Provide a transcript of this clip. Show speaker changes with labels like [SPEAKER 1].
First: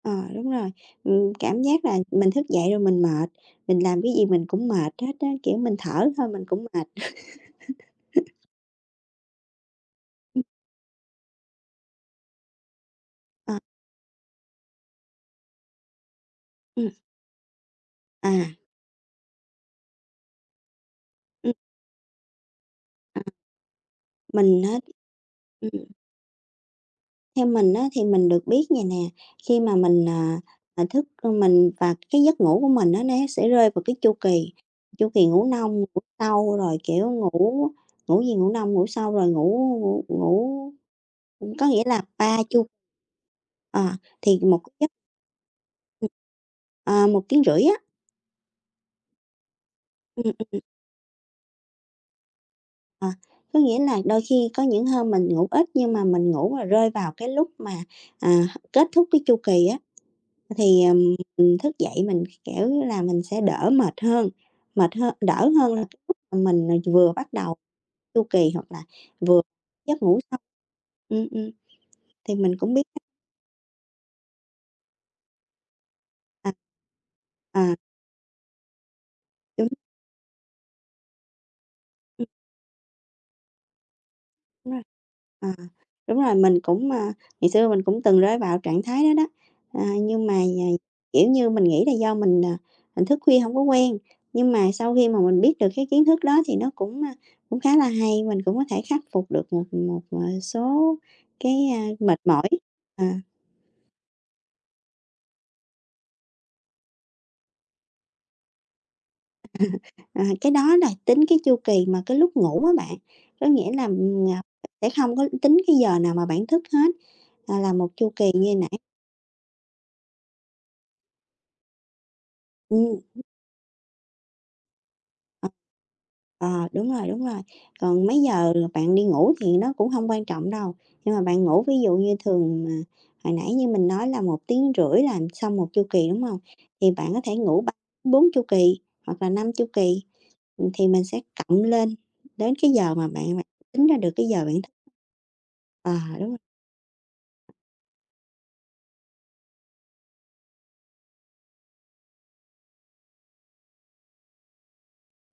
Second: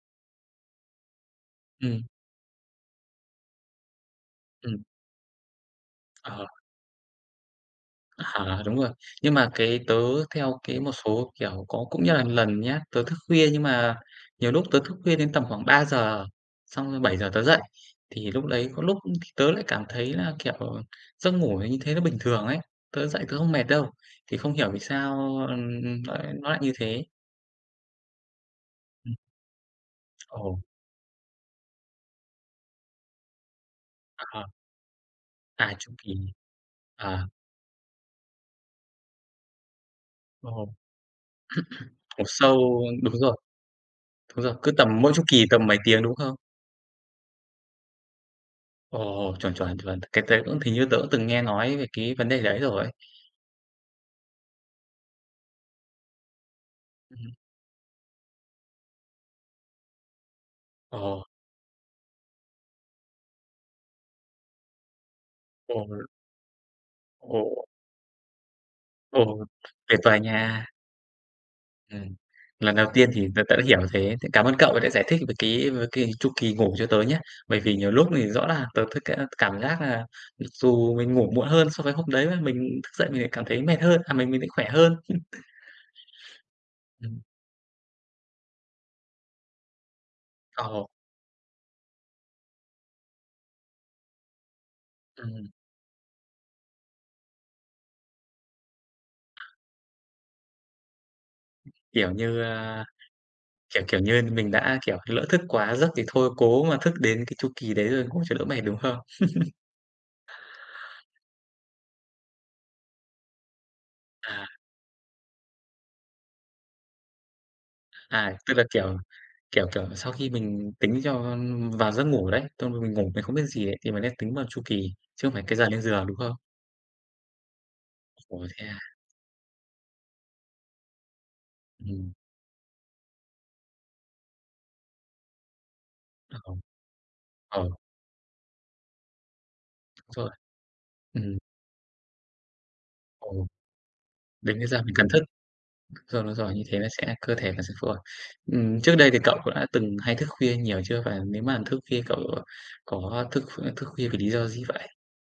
[SPEAKER 1] Ờ, đúng rồi, ừm, cảm giác là
[SPEAKER 2] Ừm.
[SPEAKER 1] mình thức dậy rồi mình mệt, mình làm cái gì mình cũng
[SPEAKER 2] Ừm.
[SPEAKER 1] mệt hết á, kiểu, mình thở thôi mình
[SPEAKER 2] Ờ.
[SPEAKER 1] cũng mệt.
[SPEAKER 2] À, đúng rồi. Nhưng mà cái tớ
[SPEAKER 1] Ừm.
[SPEAKER 2] theo cái một số, kiểu, có cũng như là lần nhá, tớ thức khuya
[SPEAKER 1] Ờ.
[SPEAKER 2] nhưng mà nhiều lúc tớ thức khuya đến tầm khoảng 3:00,
[SPEAKER 1] Ừm.
[SPEAKER 2] xong rồi 7:00 tớ dậy.
[SPEAKER 1] À.
[SPEAKER 2] Thì lúc đấy có lúc thì tớ lại cảm thấy là, kiểu, giấc
[SPEAKER 1] Ừm.
[SPEAKER 2] ngủ nó như thế nó bình thường ấy, tớ dậy tớ không mệt đâu, thì không
[SPEAKER 1] Mình
[SPEAKER 2] hiểu
[SPEAKER 1] á
[SPEAKER 2] vì sao, ưm,
[SPEAKER 1] ừm.
[SPEAKER 2] nó lại nó lại như thế?
[SPEAKER 1] Theo mình á, thì mình được biết vầy nè,
[SPEAKER 2] Ừm.
[SPEAKER 1] khi mà mình, à,
[SPEAKER 2] Ồ.
[SPEAKER 1] mà thức ừm, mình và cái giấc ngủ của mình nó né sẽ rơi vào cái chu
[SPEAKER 2] À
[SPEAKER 1] kỳ,
[SPEAKER 2] ha.
[SPEAKER 1] chu kỳ ngủ
[SPEAKER 2] À,
[SPEAKER 1] nông, ngủ
[SPEAKER 2] chu kỳ.
[SPEAKER 1] sâu rồi, kiểu,
[SPEAKER 2] Ờ.
[SPEAKER 1] ngủ ngủ gì? Ngủ nông, ngủ sâu rồi ngủ ngủ
[SPEAKER 2] Ồ.
[SPEAKER 1] ngủ, ừm, có nghĩa là
[SPEAKER 2] Ngủ
[SPEAKER 1] 3
[SPEAKER 2] sâu,
[SPEAKER 1] chu
[SPEAKER 2] đúng rồi.
[SPEAKER 1] Ờ, thì
[SPEAKER 2] Đúng rồi,
[SPEAKER 1] 1
[SPEAKER 2] cứ
[SPEAKER 1] giấc
[SPEAKER 2] tầm mỗi chú kỳ tầm mấy tiếng,
[SPEAKER 1] Ừm.
[SPEAKER 2] đúng không?
[SPEAKER 1] À, 1 tiếng rưỡi á.
[SPEAKER 2] Ồ, chuẩn, chuẩn, chuẩn. Cái
[SPEAKER 1] Ừm,
[SPEAKER 2] đấy cũng
[SPEAKER 1] ừm.
[SPEAKER 2] hình như tớ cũng từng nghe nói về cái vấn đề đấy rồi.
[SPEAKER 1] À, có nghĩa là đôi khi có những hôm mình ngủ ít, nhưng mà mình ngủ mà rơi vào cái
[SPEAKER 2] Ừm.
[SPEAKER 1] lúc mà, à, h kết thúc cái chu kỳ á thì, ừm,
[SPEAKER 2] Ồ.
[SPEAKER 1] ừm, thức dậy mình, kiểu như là, mình sẽ đỡ mệt hơn, mệt hơn đỡ hơn là
[SPEAKER 2] Ồ.
[SPEAKER 1] lúc mà mình, à, vừa bắt đầu
[SPEAKER 2] Ồ.
[SPEAKER 1] chu kỳ hoặc là vừa
[SPEAKER 2] Ồ, tuyệt
[SPEAKER 1] giấc ngủ
[SPEAKER 2] vời
[SPEAKER 1] sâu.
[SPEAKER 2] nha.
[SPEAKER 1] Ừm, ừm,
[SPEAKER 2] Ừm,
[SPEAKER 1] thì mình cũng
[SPEAKER 2] lần
[SPEAKER 1] biết
[SPEAKER 2] đầu tiên thì tớ tớ hiểu thế, cảm ơn cậu vì đã giải thích về cái về cái chu
[SPEAKER 1] À.
[SPEAKER 2] kỳ ngủ cho tớ nhá. Bởi
[SPEAKER 1] À.
[SPEAKER 2] vì nhiều lúc thì rõ là tớ th ca cảm
[SPEAKER 1] Đúng.
[SPEAKER 2] giác là mặc dù mình ngủ muộn hơn so với hôm
[SPEAKER 1] Ừm.
[SPEAKER 2] đấy mà mình thức dậy mình lại cảm thấy mệt hơn à, mình mình thấy khỏe
[SPEAKER 1] Đúng rồi,
[SPEAKER 2] hơn.
[SPEAKER 1] à, đúng rồi, mình cũng, à,
[SPEAKER 2] Ừm.
[SPEAKER 1] ngày xưa mình cũng từng rơi vào trạng thái đó đó. Ờ, nhưng mà vầy,
[SPEAKER 2] Ồ.
[SPEAKER 1] kiểu như, mình nghĩ là do mình, à, mình thức khuya hông có quen, nhưng mà sau khi mà mình
[SPEAKER 2] Ừm.
[SPEAKER 1] biết được cái kiến thức đó thì nó cũng, a, cũng khá là hay, mình cũng có thể khắc phục được một, ừm, một, à, số cái, a,
[SPEAKER 2] Kiểu
[SPEAKER 1] mệt
[SPEAKER 2] như,
[SPEAKER 1] mỏi.
[SPEAKER 2] a,
[SPEAKER 1] À.
[SPEAKER 2] kiểu, kiểu như, mình đã, kiểu, lỡ thức quá giấc thì thôi cố mà thức đến cái chu kỳ đấy rồi ngủ cho đỡ mệt, đúng không?
[SPEAKER 1] À, cái đó là tính cái chu kỳ mà cái lúc ngủ á bạn, có nghĩa là, ừm, ng
[SPEAKER 2] À.
[SPEAKER 1] sẽ không có tính cái giờ nào mà bạn thức hết, à, là 1 chu kỳ
[SPEAKER 2] À, tức
[SPEAKER 1] như
[SPEAKER 2] là,
[SPEAKER 1] nãy.
[SPEAKER 2] kiểu, kiểu, kiểu, sau khi mình tính cho, ưm, vào giấc ngủ đấy, xong rồi
[SPEAKER 1] Ừm,
[SPEAKER 2] mình ngủ
[SPEAKER 1] ừm.
[SPEAKER 2] mình không biết gì ấy, thì mình sẽ tính vào chu kỳ, chứ không phải
[SPEAKER 1] Ờ.
[SPEAKER 2] cái giờ lên giường, đúng không?
[SPEAKER 1] Ờ, đúng rồi, đúng rồi, còn mấy
[SPEAKER 2] Ồ,
[SPEAKER 1] giờ
[SPEAKER 2] thế
[SPEAKER 1] là
[SPEAKER 2] à.
[SPEAKER 1] bạn đi ngủ thì nó cũng hông quan trọng đâu, nhưng mà bạn ngủ ví dụ
[SPEAKER 2] Ừm.
[SPEAKER 1] như thường, à, hồi nãy như mình nói là 1 tiếng rưỡi là xong 1 chu kỳ, đúng
[SPEAKER 2] À,
[SPEAKER 1] hông?
[SPEAKER 2] ồ.
[SPEAKER 1] Thì bạn có thể ngủ
[SPEAKER 2] Ờ.
[SPEAKER 1] 3-4 chu kỳ hoặc là 5 chu kỳ,
[SPEAKER 2] Rồi.
[SPEAKER 1] ừm, thì mình sẽ
[SPEAKER 2] Ừm.
[SPEAKER 1] cộng lên đến cái giờ mà bạn bạn
[SPEAKER 2] Ồ.
[SPEAKER 1] tính ra được cái giờ bạn
[SPEAKER 2] Đến cái giờ mình cần thức,
[SPEAKER 1] À,
[SPEAKER 2] do nó
[SPEAKER 1] đúng.
[SPEAKER 2] giỏi như thế nó sẽ cơ thể mình sẽ phù hợp. Ừm, trước đây thì cậu cũng đã từng hay thức khuya nhiều chưa? Và nếu mà thức khuya cậu có thức kh thức khuya về lý do gì vậy?